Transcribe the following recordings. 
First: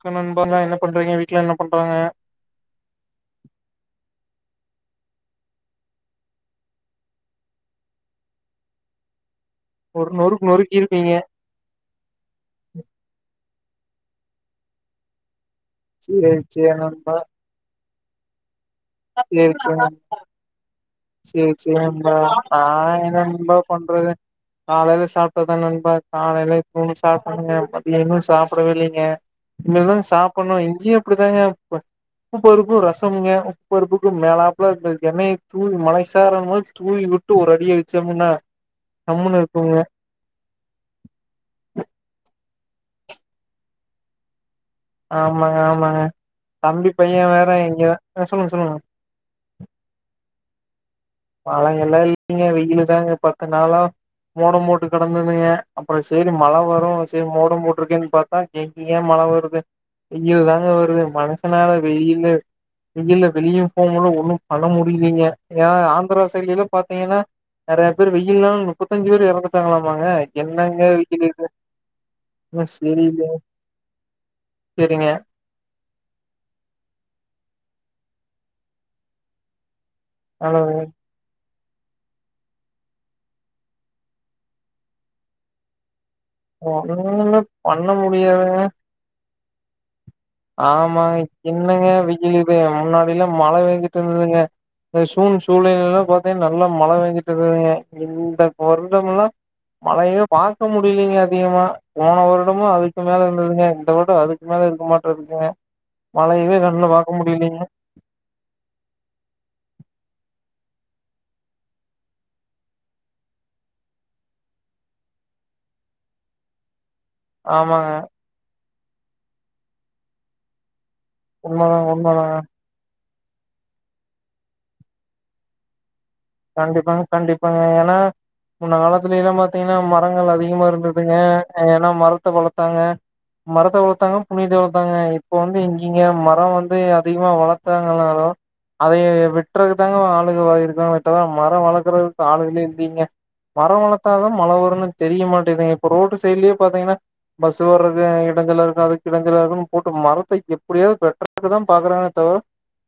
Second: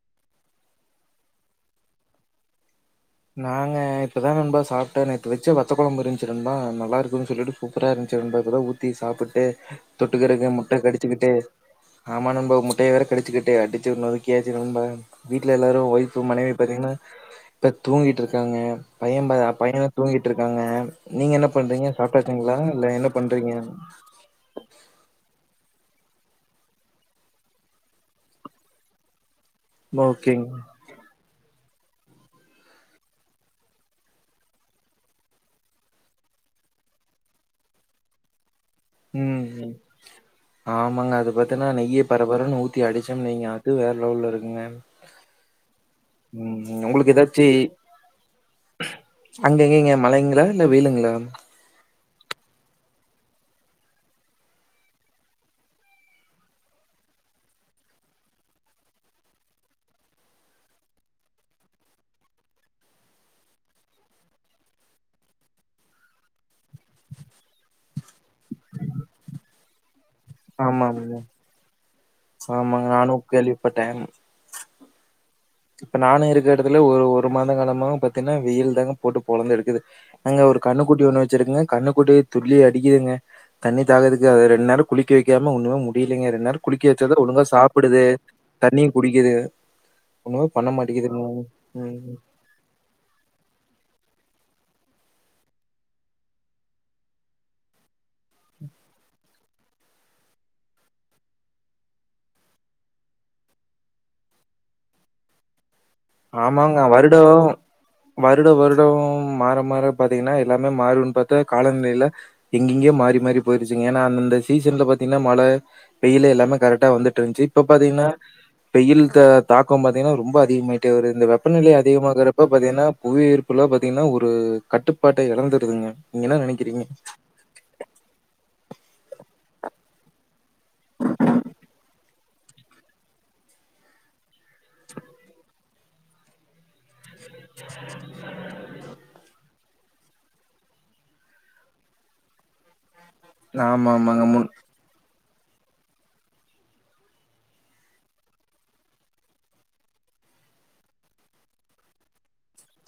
[unintelligible] நண்பர் ஆ என்ன பண்றீங்க வீட்ல என்ன பண்றாங்க நாங்க இப்பதா நண்பா சாப்ட்டோ நேத்து வெச்ச வத்த கொழம்பு இருந்துச்சு நண்பா நல்லாருக்குன்னு சொல்லிட்டு சூப்பரா இருந்துச்சு [unintelligible] ஊத்தி சாப்புட்டு ஒரு நொறுக்கு தொட்டுக்கருக்கு முட்ட நொறுக்கிருப்பீங்க கடிச்சுக்கிட்டு ஆமா நண்பா முட்டைய வேற கடிச்சுக்கிட்டு அடி [unintelligible] ட்ல எல்லாரு ஒய்ஃபு சேரி மனைவி சேரி பாத்தீங்கன்னா நண்பா பெத் தூங்கிட்ருக்காங்க பைய ப பைய தூங்கிட்ருக்காங்க சேர் சேர் நண்பா நா என்ன நண்பா பண்றது காலைல சாப்ட்டதுதா ண்பா காலைல இப்பவு சாப்ட்டணுங்க மதிய இன்னு சாப்புடவே இல்லிங்க இனிதா ஓகேங் சாப்புட்ணும் இங்கியும் அப்டிதாங்க [unintelligible] உப்பு பருப்பும் ரசமுங்க உப்பு பருப்புக்கு மேலாப்ல இந்த எண்ணெய்ய தூவி மழை சாரல் மாரி தூவிவுட்டு ஒரு அடியடிச்சோமுனா ம் ம் ஆமாங்க அது பாத்தின்னா நெய்ய பரபரன்னு ஊத் சுத்தி அடிச்சன் வைங்க அது வேற லெவல்ல இருக்குங்க ஆமாங்க ஆமாங்க ம் தம்பி உங்களுக்கு பையே ஏதாச்சு வேற இங்கதா சொல்லுங்க சொல்லுங்க அங்க எங்கங்க மழைங்களா இல்ல வெயிலுங்களா மழை எல்லா இல்லிங்க வெயிலுதாங்க பத்து நாளா மோட போட்டு கெடந்ததுங்க அப்புறோ சேரி மழ வரு சேரி மோட போட்டுருக்கேனு பாத்தா எங்கிங்க மழ வருது வெயில் தாங்க வருது மனுஷனால வெளியிலு வெயில வெளியு போ முடில ஒண்ணு பண்ண முடியலீங்க ஏ ஆ [unintelligible] செயலில பாத்தீங்கனா நெறைய பேர் வெயில்னால முப்பத்திஞ்சு பேர் இறந்துட்டாங்களாமாங்க என்னங்க ஆமாங்க. வீட்டுக்கிருக்கு ஆமாங்க நானு கேள்விபட்டே சரிங்க இப்ப நானும் இருக்கிற இடத்துல ஒரு ஒரு மாத காலமாக பாத்துன வெயில் தாங்க போட்டு பொளந்து எடுக்குது நாங்க ஒரு கண்ணுக்குட்டி ஒண்ணு வச்சிருக்கங்க கண்ணுக்குட்டி துல்லி அடிக்கிதுங்க தண்ணி தாகத்துக்கு அத ரெண்டு நாள் குளிக்க வெக்காம ஒண்ணுமே மு அப்படி இல்லீங்க ரெண்டு நேரோ குளிக்க வச்சாத ஒன்னுமே ஒழுங்கா பண்ண சாப்பிடுது முடியாதுங்க தண்ணியு குடிக்கிது ஆமாங்க என்னங்க ம். வெயில் இது முன்னாடி எல்லா மழ பேஞ்சிட்டு இருந்ததுங்க இந்த சூன் சூலைலெல்லா பாத்தீங்க நல்லா மழ பேஞ்சிட்டு இருந்ததுங்க இந்த வருடமெல்லா மழையே பாக்க முடியலீங்க அதிகமா போன வருடமு அதுக்கு மேல இருந்ததுங்க இந்த வருட அதுக்கு மேல இருக்குமா ருக்கே ஆமாங்க வருடவு வருட வருடவு மாற மாற பாத் பாத்தீங்கனா எல்லாமே மாறிடுன் பாத்தா காலநில எங்கெங்கேயோ மாறி மாறி போயிடுச்சுங்க ஏனா அந்தந்த சீசன்ல பாத்தீங்னா மழ வெயிலு எல்லாமே கரெக்டா வந்துட் டுருந்துச்சி இப்ப ஆமாங்க பாத்தீங்னா வெயில் த தாக்கோ பாத்தீங்னா ரொம்ப அதிகமாய் டு ஒரு இந்த வெப்பநிலை உண்மதாங்க உண்மதாங்க அதிகமாகுறப்ப பாத்தீங்னா புவியீர்ப்பலா பாத்தீங்னா ஒரு கட்டுப்பாட்ட இழந்துடுதுங்க கண்டிப்பாங்க கண்டிப்பாங்க ஏனா முன்ன காலத்துல எல்லா பாத்தீங்கனா மரங்கள் அதிகமா இருந்ததுங்க ஏன்னா மரத்த வளத்தாங்க மரத்த வளத்தாங்க புண்ணியத்த வளத்தாங்க இப்போ வந்து இங்கிங்க மரம் வந்து அதிகமா வளத்தாங்கானாலு அதயே வெட்ற ப்தாங்க ஆளுகவா இருக்காங்க அதா மர வளக்குறதுக்கு ஆளுங்களே இல்லீங்க மரோ ஆமாமாங்க. வளத்தாதா முன் மழ வருன்னு தெரிய மாட்டேகிதுங்க இப்போ ரோட்டுசைட்லயே பாத்தீங்கனா பஸ்ஸு வர்றது இடஞ்சல இருக்கு அதுக்கு இடஞ்சல இருக்குன் போட்டு மரத்தை எப்படியாவது வெட்டறதுக்கு தா பாக்குறாங்களே தவிர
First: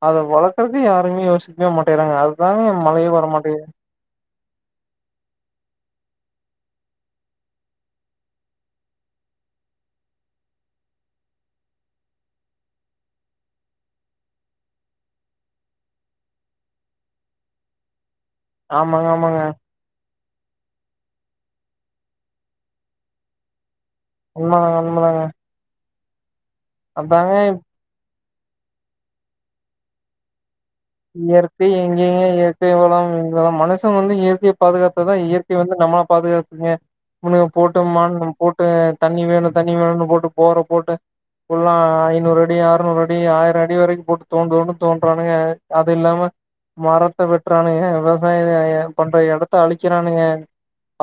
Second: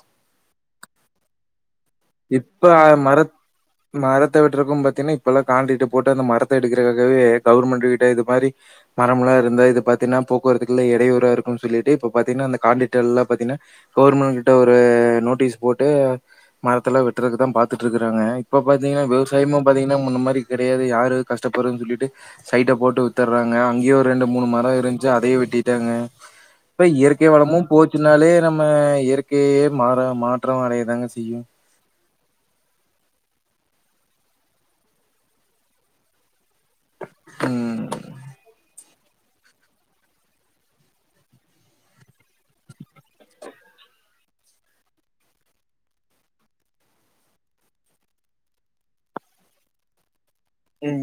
அத வளர்க்கறக்கு யாருமே யோசிக்க [unintelligible] மாட்டேறாங்க அதுதாங்க ஆ மழையே மரத் வரமாட்டேங்குது மரத் மரத்த வெட்றப்ப பாத்தீன்னா இப்பெல்லா காண்டீட்டு போட்டு அந்த மரத்த எடுக்கிறக்காகவே கவர்மெண்ட் கிட்ட இது மாரி மரம்ல இருந்தா இது பாத்தீன்னா போக்குவரத்துக்கெல்லா இடையூறா இருக்குன் சொல்லிட்டு இப்ப பாத்தீங்ன்னா அந்த காண்டிட்டர் எல்லா பாத்தீங்ன்னா கவர்மெண்ட் கிட்ட ஒரு நோட்டீஸ் போட்டு மரத்துல வெட்டுறக்குதா பாத்துட்டு இருக்கு ங்க இப்ப பாத்தீங்கனா ஆமாங்க ஆமாங்க விவசாயமு பாத்தீங்கனா முன்ன மாரி கெடையாது யாரு அது கஷ்டப்பட்றதுன்னு சொல்லிட்டு சைட்ட போட்டு வித்துறாங்க அங்கயே ரெண்டு மூணு மர உண்மதாங்க இருந்துச்சு உண்மதாங்க அதயு வெட்டிட்டாங்க இப்ப இயற்கை அதாங்க வளமும் போச்சுன்னாலே நம்ம இயற்கையையே மாற மாத் ற்றொ அடய தாங்க செய்யு இப்பையு எங்கங்க இயற்கை வளம் [unintelligible] மனுச வந்து இயற்கைய பாதுகாத்தா தா இயற்கை வந்து நம்மள பாதுக்காக் ங்க [unintelligible] போட்டு ம். [unintelligible] போட்டு தண்ணி வேணு தண்ணி வேணுன்னு போட்டு போரப் போட்டு ஃபுல்லா ஐநூறடி ஆற்நூறடி ஆயிரடி வரைக்கு போட்டு தோண்ட் தோண்டுன்னு தோண்றானுங்க அதில்லாம மரத்த வெட்றானுங்க விவசாய இத ஏ பண்ற எடத்த அழிக்கிறானுங்க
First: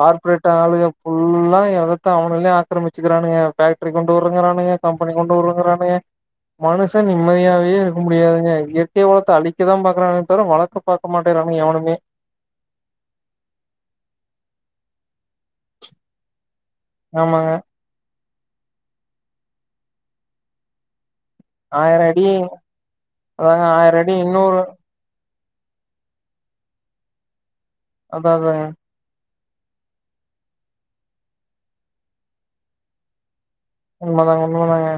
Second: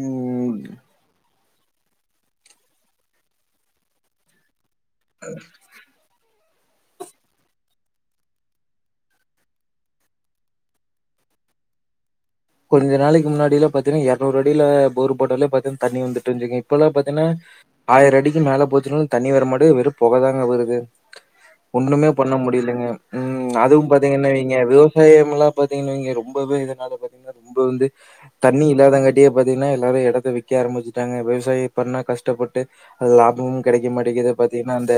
கார்ப்ரேட் ஆளுக ஃபுல்லா ஆ எடத்த அவனுங்களே ஆக்கிரமிச்சுக்கிறாணுங்க ஃபேக்ட்ரி கொண்டு வருங்குறாணுங்க கம்பெனி கொண்டு வருவங்கறாணுங்க மனுஷன் நிம்மதியாவே இருக்க முடியாதுங்க இயற்கை வளத்த அழி க்கதா பாக்குறானே தவர வளக்க பாக்க மாட்டேங்குறாணுங்க எவனுமே கொஞ்ச நாளக்கி முன்னாடிலா பாத்தின்னா எறநூறடில போர் போட்டாலே பாத்திங் தண்ணி வந்துட்டு [unintelligible] இப்பல்லா பாத்தீன்னா ஆமாங்க ஆயிர அடி [unintelligible] மேல போச்சீனாலு தண்ணி வர மாட்டுது வெறு பொகதாங்க வருது ஆயிர ஒன்னுமே அடி பண்ண முடிலைங்க ம் அதாங்க அதுவு ஆயிர அடி பாத்தீங்கன்னா இங்க இன்னொரு விவசாயமலா பாத்தீங்கன்ன வைங்க ரொம்பவே இதனால பாத் ஆ ப வந்து அதா அதாங்க தண்ணீ இல்லாதங்காட்டி பாத்தீங்னா எல்லாரு எடத்த விக்கா ஆரம்முச்சுட்டாங்க விவசாயி பண்ணா கஷ்டப்பட்டு லாபமு கெடைக்கிங் மாட்டேகிது உண்மதாங்க பாத்தீனா உண்மதாங்க அந்த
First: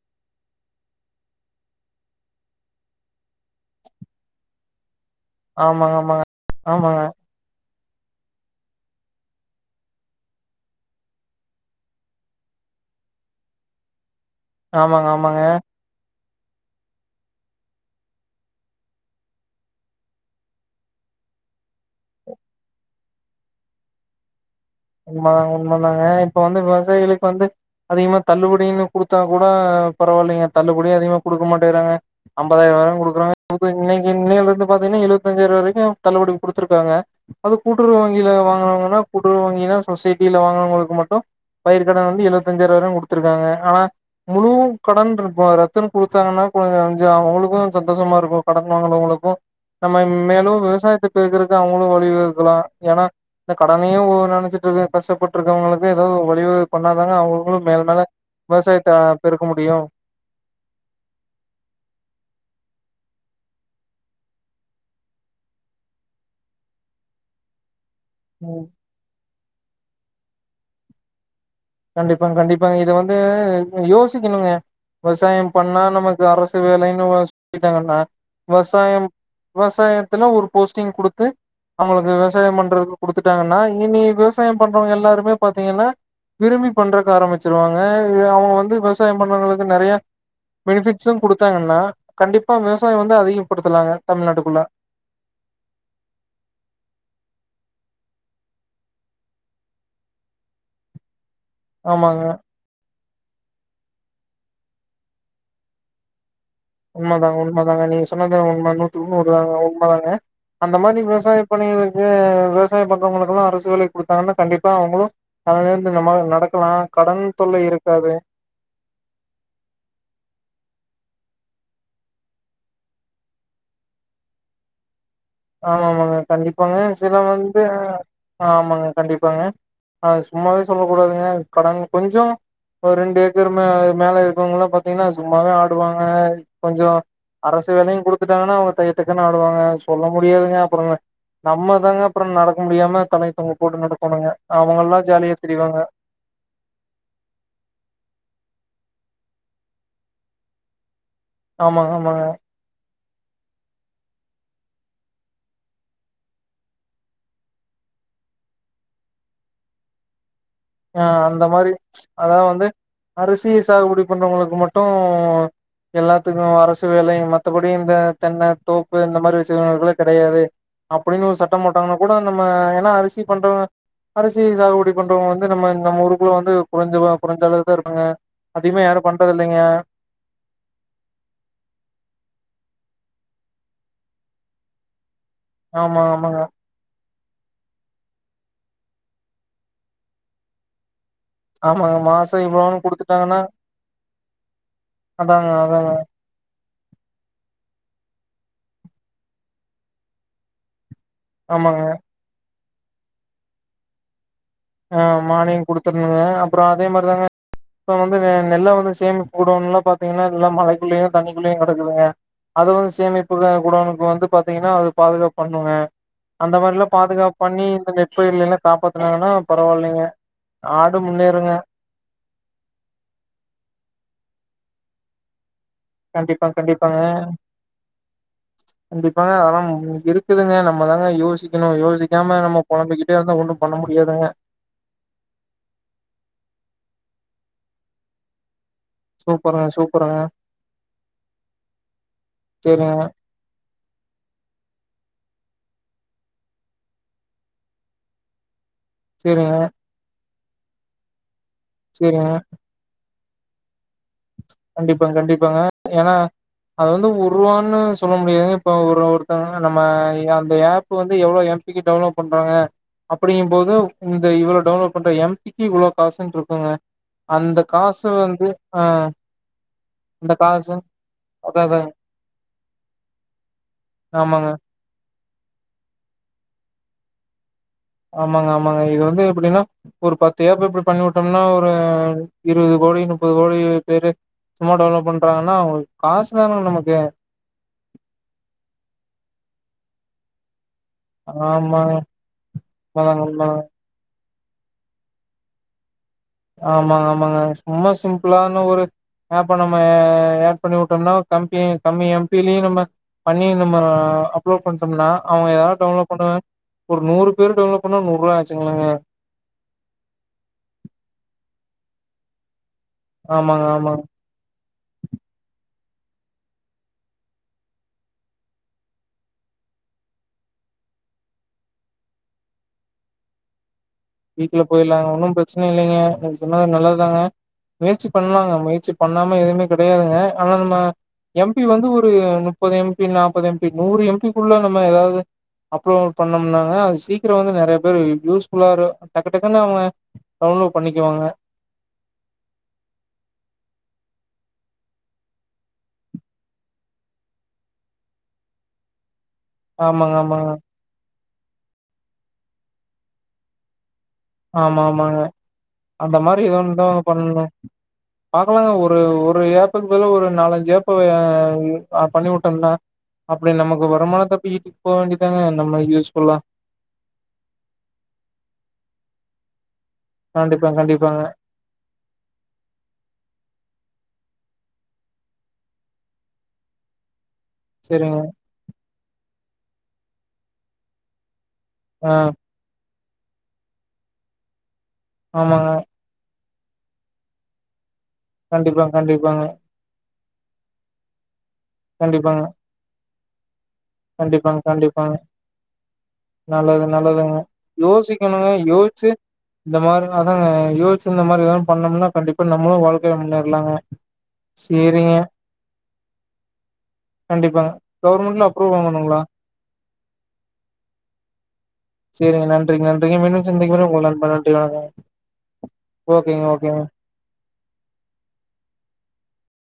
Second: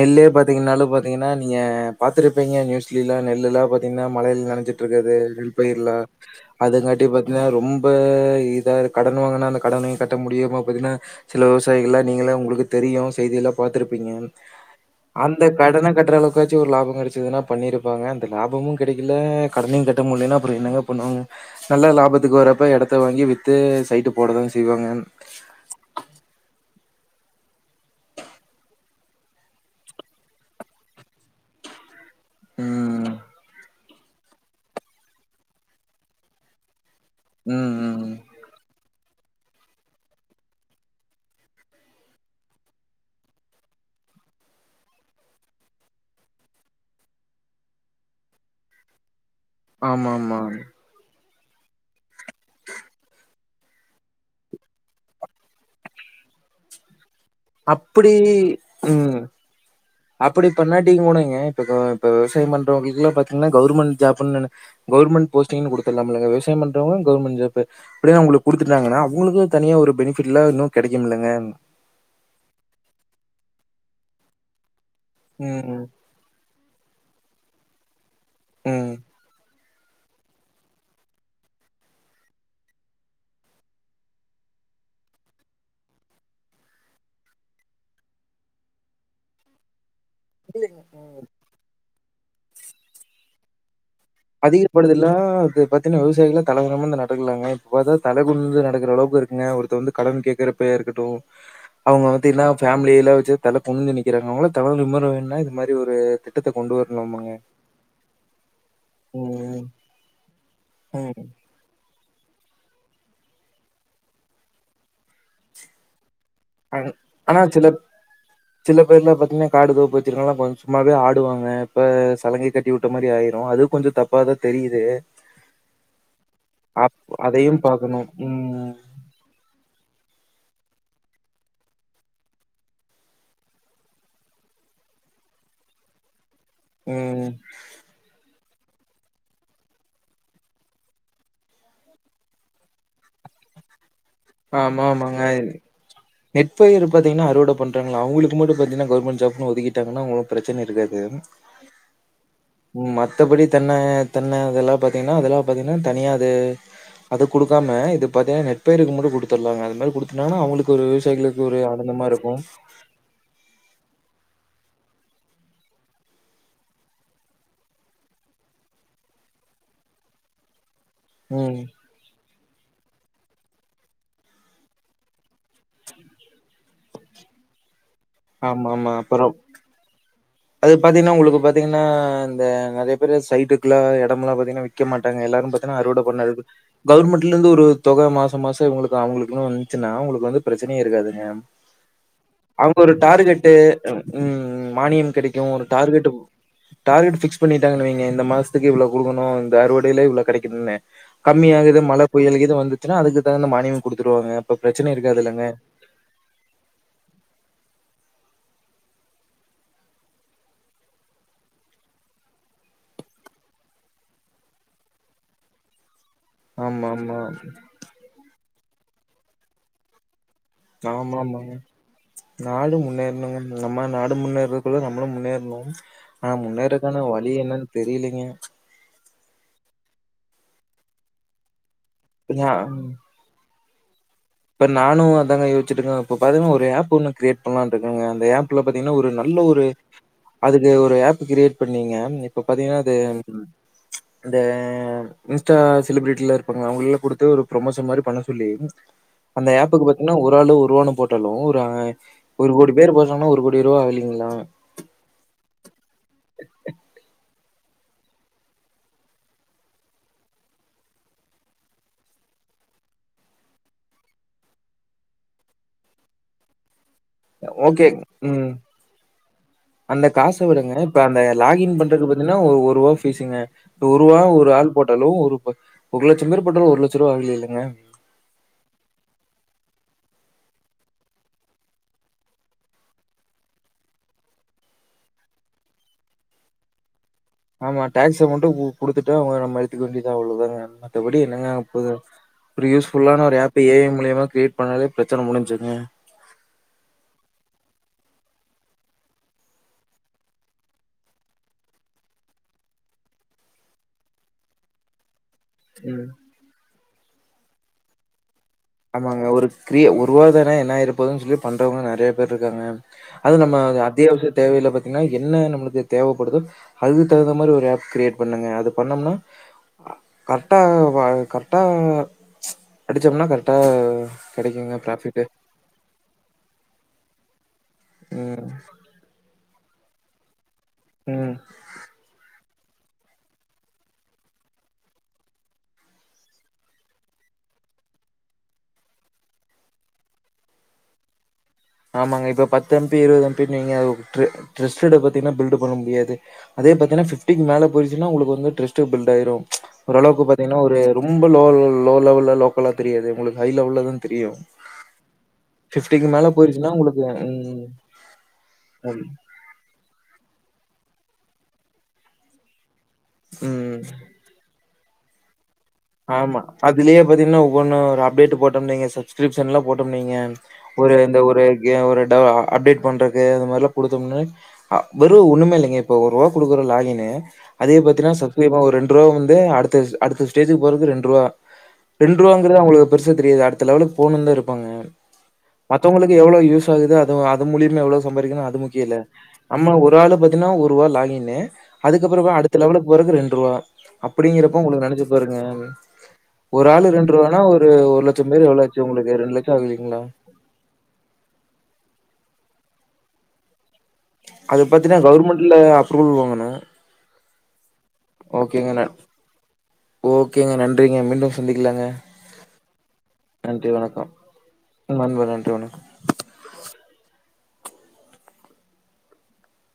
நெல்லே பாத்தீங்கனாலு பாத்தீங்கனா நீங்க பாத்துருப்பீங்க நியூஸ்லிலா நெல்லுலா பாத்தீங்னா மழயில் நனச்சுட்ருக்கு வே நெல்பயிர்லா ஆமாங்க ஆமாங்க ஆமாங்க அதுங்காட்டி பாத்தீனா ரொம்பா இதாரு கடன் வாங்குனா அந்த கடனையு கட்ட முடியாம பாத்தீங்னா சில விவசாயிகளா நீங்கலே உங்குளுகே தெரியு செய்தியல்லா பாத்துருப்பீங்கன் ஆமாங்க ஆமாங்க அந்த கடன கட்றளவு காச்சு ஒரு லாபோ கெடச்சுதுனா பண்ணீருப்பாங்க அந்த லாபமு கெடைக்கிலா கடனையு கெட்ட முல்லேயினா அப்பறோ என்னங்கா பண்வாங்க நல்லா லாபத்துக்கு வரப்பா எடத்த வாங்கி வித்து சைட்டு போடதாங் உண்மதா உண்மதாங்கே இப்ப வந்து சாயிகளுக் வந்து அதிகமா தள்ளுபடியினு குடுத்தா கூட பருவாலிங்க தள்ளுபடியு அதிகமா குடுக்கு மாட்டேகறாங்கே அம்பதாயருவாதா ம். குடுக்குறாங்க [unintelligible] இன்னேலிருந்து பாத்தீங்னா எழுவத்தஞ்சாயரொ வரைக்கு தள்ளுபடி குடுத்துருக்காங்க அது ம், கூட்டுறவு ம். வங்கில வாங்னௌங்கனா கூட்டுறவு வங் ஏதோ ஒரு சொசைட்டில வாங்கனவங்களுக்கு மட்டும் பயிர்கடன் வந்து எழுவத்தஞ்சாயிர ரூவா தான் குடுத்திருக்காங்க ஆனா முழு கடன்னு இருக்கும் அது ரத்துன்னு குடுத்துத்தாங்கனா கொஞ்ச அவுங்களுக்கும் சந்தோஷமா இருக்கும் கடன் வாங்கனவங்ளுக்கும் நம்ம ஆமாமா. மேலும் விவசாயத்துக் இப்ப இருக்கறதுக்கு அவுங்களும் வழிவகுக்கலா ஏன்னா இந்த கடனையு ஒரு ஆளு [unintelligible] கஷ்டப்பற்றவங்களுக்கு ஏதாவ ஒரு வழி உதவி பண்ணா இதனால அவுங்களும் மேல மேல அப்படி விவசாயத்த அ பெருக்க முடியும் அப்பிடி பண்ணீட்டிங்க கூடங்க இப்ப இப்ப விவாய பண்றவங்க எல்லாம் பாத்தீங்கன்னா கவர்மெண்ட் ஜாப்ன்னு கவர்மெண்ட் போஸ்டிங்கன்னு குடுத்துல்லாமில்லீங்க விவசாயம் பண்றவங்க கவர்மெண்ட் ஜாப் அப்பிடி அவுங்களுக்கு குடுத்துறாங்கனா அவுங்களுக்கு தனியா ஒரு பெனிஃபிட்ல்லாம் இன்னும் கெடைக்கும் இல்லங்க கண்டிப்பா கண்டிப்பாங்க இத வந்து யோசிக்கணுங்க விவசாயம் ம், பண்ணா நமக்கு அரசு வேலைன்னு வா இருக்காங்கனா ம். வசாயம் விவசாயத்துல ஒரு போஸ்ட்டிங் குடுத்து அவுங்களுக்கு விவசாயம் பண்றதுக்கு குடுத்துட்டாங்கன்னா இனி மேல் விவசாயம் பண்றவங்க எல்லாருமே பாத்தீங்கன்னா விரும்பி பண்றதுக்காக தா மச்சா வாங்கன அவுங்க வந்து விவசாயம் பண்றவங்களுக்கு நறைய பெனிபிட்ஸும் குடுத்தாங்கன்னா கண்டிப்பா விவசாயம் வந்து அதிகப்படுத்தலாங்க தமிழ்நாட்டுக்குள்ள அதிகப்படுதுலாம் அது பத்தின விவசாயிகளாம் தலவரமா நடக்கலாங்க இப்ப பாத்தா தலகுனிஞ்சு நடக்குற அளவுக்கு இருக்குங்க ஒருத்த வந்து கடன் கேட்கறப்ப இருக்கட்டும் அவங்க ஆமாங்க பாத்திங்கன்ன ஃபேமிலியில்ல தல குனிந்து நிக்கிறாங்க அவங்கள தல நிமிரணும்னா இது மாதிரி ஒரு திட்டத்த கொண்டு உண்ம வரணுமாங்க. தாங்க உண்ம தாங்க நீங்க சொன்னத உண்மனு [unintelligible] தாங்க ம், உண்மதாங்க அந்த மாதிரி ம். விவசாயம் பண்ணி விவசாய பக்கறவங்களுக்குல்லாம் அரசு வேல கொடுத்தாங்கன்னா கண்டிப்பா அவங்களும் அதலந்து நம்ம நடக்கலா அது கடன் ஆனா தொல்லை சில இருக்காது சில பேர்ல பாத்தீங்கன்னா காடு தோப்பு வெச்சிருக்காவங்லா பதில் சொ சும்மாவே ஆடுவாங்க இப்ப சலங்கை கட்டிவிட்ட மாதிரி ஆயிறும் அதுவும் கொஞ்சம் தப்பா தான் தெரிது ஆமாமாங்க கண்டிப்பாங்க சில வந்து அதையும் பாக்கணும். ம். ஆமாங்க கண்டிப்பாங்க அ சும்மாவே சொல்ல கூடாதுங்க கடன் கொஞ்சம் ஒரு ரெண்டு ஏக்கர் மே மேல இருக்கவங்கல்லாம் பாத்தீங்கன்னா சும்மாவே ஆடுவாங்க கொஞ்சம் ம். அரசு வேலையும் குடுத்து அவங்க தையத்தக்கன்னு ஆடுவாங்க சொல்ல முடியாதுங்க அப்புறங் நம்ம தாங்க அப்புறம் நடக்க முடியாம தலய தொங்க போட்டு நடக்க ஆமா ஆமாங்க நெட்பயர் பாத்தீங்கன்னா அறுவட பண்றாங்களா அவங்களுக்கு மட்டும் பாத்தீங்கன்னா கவர்மெண்ட் ஜப்னு ஒதுக்கிட்டாங்கன்னா அவங்களுக்கு பிரச்சன இருக்காது ஆமா ஆமாங்க ம் மத்தபடி தென்ன தென்ன அதெல்லா பாத்தீங்கனா அதெல்லா பாத்தீங்கனா தனியா அது அத குடுக்காம இது பாத்தீங்கனா நெட்பயருக்கு மட்டு குடுக் தெர்லங்க அது மாரி குடுத்துட்டாங்கனா அவுங்குளுக் யா அந்த மாரி அதா வந்து அரிசி சாகுபடிப் பண்றவங்களுக்கு மட்டோ எல்லாத்துக்கோ அரசு வேலை மத்தபடி இந்த தென்ன தோப்பு இந்த மாரி விசயங்களுக்கு கெடையாது அப்டின்னு ஒரு ம். சட்டம் போட்டாங்கன்னா கூட நம்ம ஏனா அரிஸ் தி பண்றவங்க அரசியல் சாகுபடி பண்றவங்க வந்து இது நம்ம நம்ம ஊருக்குள்ள வந்து குறஞ்சவ குறஞ்சளவுதா இருப் அங்க அதிகமா ஆமாமா. யாரோ அப்புறம் பண்றதில்லைங்க அது பாத்தீங்கன்னா உங்குளுக்கு பாத்தீங்கன்னா இந்த நறைய பேரு சைட்டுக்குலா எடம்லா பாத்தீங்கனா விக்க மாட் டங் எல்லாரு பாத்தீனா அறுவட ஆமா ஆமாங்க பண்ணக்கு கவர்மெண்ட் இதலருந்து ஒரு தொக மாசோ மாசோ இங்களுக்கு அவுங்களுக்கு வந்துச்சுன்னா உங்ளுக்கு வந்து பிரச்சனையே இருக்காது யஅம் ஆமாங்க மாசோ அவுங்க இவ்ளோன்னு ஒரு குடுத்துட்டாங்கன்னா டார்கெட்டு ம் ம்ம் மானியன் கிடைக் அதாங்க மூணு அதாங்க டார்கெட்ப் டார்கெட் ஃபிக்ஸ் பண்ணி ட்டாங்க வெய்ங்க இந்த மாசத்துக்கு இவ்ளோ குடுக்கணு இந்த அறுவடைல இவ்வளோ கெடைக்குதுனு கம்மியாகுது ஆமாங்க மழை புயல்கீது வந்து ச்சுனா அதுக்கு தகுந்த மானியம் குடுத்துருவாங்க அப்ப பிரச்சனை ஆ இருக்காதுல்லங்க. மானிங் குடுத்துருணுங்க அப்புறோ அதே மாரிதாங்க இப்போ வந்துங்க நெல்ல வந்து சேமிப்பு குடோன்ல பாத்தீங்கன்னா எல்லா மழைக்குள்ளயு தண்ணிக்குள்ளயு கெடக்குதுங்க அதுவந்து சேமிப்புல குடோனுக்கு வந்து பாத்தீங்கன்னா அது பாதுகாப்பு பண்ணுங்க அந்த மாரில்லா ஆமாமா. பாதுகாப் பண்ணி இந்த நெர் பயிர் இல்லைங்ள சாப்புட்றாங்கனா பரவாயில்லங்க ஆமாமாங்க நாடு முன்னேருணுங்க நம்ம நாடு முன்னேறக்குள்ள நம் நம்மளு முன்னேரணு கண்டிப்பா கண்டிப்பாங்க தெரியலைங்க. கண்டிப்பாங்க அதா இருக்குதுங்க நம்மதாங்க யோசிக்கணு யோச் சிக்காம நா நம்ம பொலம்பிக்கிட்டே இருந்தா ஒன்னும் பண்ணமுத் இப்ப நானு அதங்க யோச்சிருக்கேன் இப்ப பாத்தங்க ஒரு ஆப் ஒண்ணு கிரியேட் பண்லாருக்கங்க அந்த ஆப்ல பாத்தீங்கனா ஒரு நல்ல ஒரு சூப்பருங்க சூப்பருங்க அதுக்கு ஒரு ஆப் கிரியேட் பண்ணீங்க இப்ப பாத்தீங்கனா இது சேரிங்க ச் இந்த இன்ஸ்டா செலிபிரிட்டில இருப்பாங்க அவுங்கல்லே குடுத்து ஒரு ப்ரொமோஷன் மாரி பண்ண சொல்லி அந்த சேரிங்க அப்புக்கு பாத்தீங்கன்னா ஒரு ஒரு ஆளு ஒருவானு போட்டாலும் பாங்க சேரிங்க ஒரு கோடி பேர் போ பணம் ஒரு கோடி ரூப வெளி கண்டிப்பாங்க கண்டிப்பாங்க ஏன்னா அது வந்து ஒருவான்னு சொல்ல முடியாது இப்போ ஒரு ஒருத்தங்க நம்ம அந்த ஆப்பு வந்து எவ்வளோ எம்பிக்கு டவுன்லோட் பண்றாங்க அப்படிங்கும் போது இந்த இவ்வளோ டவுன்லோட் பண்ற எம்பிக்கு இவ்வளோ காசுன்ன இருக்குங்க அந்த ஓகே. காசு ம். வந்து அஹ் அந்த காச விடுங்க இப்ப அந்த அதா லாஃகின் அதாங் பண்றது பாத்தீங்கன்னா ஒரு ரூபா பீஸுங்க ஒரு ரூபா ஆமாங்க ஒரு ஆள் போட்டாலும் ஒரு பா ஒரு லட்சம் பேர் பண்ற ஒரு லட்சம் ரூபா ஆகது இல்லைங்க ஆமாங்க ஆமாங்க இது வந்து எப்படின்னா ஒரு பத்து ஏப்ப எப்படி பண்ணி விட்டோம்னா ஒரு இருபது கோடி முப்பது கோடி பேரு சும்மா டவுன்லோட் பண்றாங்கன்னா காசு தான நமக்கு ஆமா டேக்ஸ் அமௌண்டும் குடுத்துட்டா அவங்க நம்ம எடுத்துக்க வேண்டிதான் அவ்ளோதாங் மத்தபடி என்னங்க ஆகபோகுது ஆமாங்க ஒரு உண்மதாங்க யூஸ்புல்லான ஒரு ஆப் உண்மதாங்க ஏ ஐ மூலியமா கிரியேட் பண்ணாலே பிரச்சன முடிஞ்சுங்க ஆமாங்க ஆமாங்க சும்மா சிம்பிளானா ஒரு ஆப்ப நம்ம ஆட் பண்ணி விட்டோம்னா கம்பெனி கம்மி எம்பிலயும் நம்ம பண்ணி நம்ம அப்லோட் பண்ணிட்டோம்னா அவங்க ஏதாவது ம். டவுன்லோட் பண்ணுறாங் ஒரு நூறு பேர் டெவலப் பண்ணா நூருவா ஆ ஆமாங்க ஒரு கிர ஒருவாதன என்ன ஆயிரப்போதுன்னு சொல்லி பண்ணுறவங்க நறைய பேர் இருக்காங்க அது நம்ம ஆமாங்க ஆமாங்க அத்தியாவசிய தேவையில பாத்தீங்கன்னா என்ன நம்மளுக்கு தேவைப்படுதோ அதுக்கு தகுந்த மாரி ஒரு ஆப் கிரியேட் பண்ணுங்க அது பண்ணோம்னா கரெட்டா வ கரெக்ட்டா ச் அடுச்சோம்னா கரெக் டா வீட்ல போயற்லாங்க ஒன்னும் பிரச்சனை இல்லைங்க நீங்க சொன்னது நல்லதுதாங்க முயற்சி ம், பண்ணலாங்க முயற்சி பண்ணா ம எதுவுமே கெடையாதுங்க ஆனா நம்ம ம். எம் பி வந்து ஒரு முப்பது எம் பி நாப்பது எம் பி நூறு எம் பி குள்ள நம்ம ஏதாவது அப்லோட் பண்ணோம்னாங்க அது சீக்கிரம் வந்து நெறைய பேரு யூஸ்ஃபுல்லா இரு டக்கு டக்குன்ன அவுங்க டவுன்லோட் பண்ணிக்குவாங்க ஆமாங்க இப்ப பத்து எம் பி இருவது எம் பின் வைங்க அது ட்ரு ட்ரஸ்டட் பாத்தீங்கன்னா பில்டு பண்ண முடியாது அதே பாத்தீன்னா பிப்டிக்கு மேல போய்ருச்சுனா உங்களுக்கு வந்து ட்ரஸ்ட்டு பில்ட் ஆயிரும் ச் ஆமாங்க, ஓரளவுக்கு ஆமாங்க. பாத்தீங்கன்னா ஒரு ரொம் ரொம்ப லோ லெவல்லல லோக்கல்லா தெரியாது உங்களுக்கு ஹை லெவல்ல தான் தெரியும். ஆமா ஆமாங்க அந்த மேல மாரி ரி போயிருச்சுன்னா வந்தோ உங்களுக்கு பண்ணோம் ம், பாக்கலாங்க ஒரு ம், ஒரு ஏக்கறக்கு பதிலா ஒரு நாலஞ்சு ஜேப்ப ஆஹ் பண்ணி வுட்டோம்னா அப்டி ம். நமக்கு வருமானம் தப்பிக்கிட்டு போ வேண்டிதாங்க ஆமா அதுலயே பாத்தீங்கனா ஒவ்வொன்னு ஒரு அப்டேட் போட்டோம் வைங்க சச் கிரிப்ஷன்ல போட்டோம் வைங்க கண்டிப்பா, ஒரு இந்த கண்டிப்பாங்க. ஒரு இ ஒரு அ அப்டேட் பண்றது அது மாரிலா குடுத்தோம்னு அ வெறும் ஒண்ணுமே இல்லங்க இப்ப ஒரு ரூவா குடுக்குற லாகின்னு அதே பாத்திங்னா சரிங்க. சப்ஸ்கிரிபர் ஒரு ரெண் ருவா வந்து அடுத்தஸ் அடுத்த ஸ்டேஜுக்கு போறதுக்கு ரெண்டு ருவா ஆ. ரெண்டு ரூவாங்குறது அவங்களு பெருசா தெரியாது அடுத்த லெவலக்கு போனுன்தா இருப்பாங்க ஆமாங்க மத்தவங்களுக்கு எவ்ளோ யூஸ் ஃபுல்லாகுதோ அது அது மூலியமா எவ்ளோ சம்பாற்க்ளாம் அது முக்கிய கண்டிப்பாங்க இல்ல கண்டிப்பாங்க நம்ம ஒரு ஆள பாத் னா ஒருவா லாகினு அதுகப்றோ கண்டிப்பாங்க அடுத்த லெவலக்கு போறதுக் ரெண் றுவா கண்டிப்பாங்க அப்டிங்கிறப்ப உங்களுக்கு நெனச்ச கண்டிப்பாங்க. நல்லது நல்லதாங்க ரூவானா ஒரு ஒரு லட்சம் பேர் யோசிக்கணுங்க எவ்ளோ ஆச்சு யோசிச்சு உங்களுக்கு ரெண்டு லட்சம் இந்த ஆகலீங்களா மாரி அதாங்க யோசிச்சு இந்த மாரி எதா பண்ணோம்னா கண்டிப்பா நமளு வாழ்க்கைல முன்னேற்லாங்க அது பாத்தீனா கவுர்மெண்ட்ல அப்ரூவல் வாங்கணு கண்டிப்பாங்க கவர்மெண்ட்ல அப் ருவ் வாங்கணுங்ளா ஓகேங்க நன்றிங்க மீண்டும் சந்தி சேரிங்க நன்றிங்க நன்றிங்க மீண்டும் நன்றி சந்திக்கும் வரை உங்கள் வணக்கம் நண்பன் நன்றி வணக்கம் நண்பர் நன்றி வணக்கம் ஓகேங்க ஓகேங்க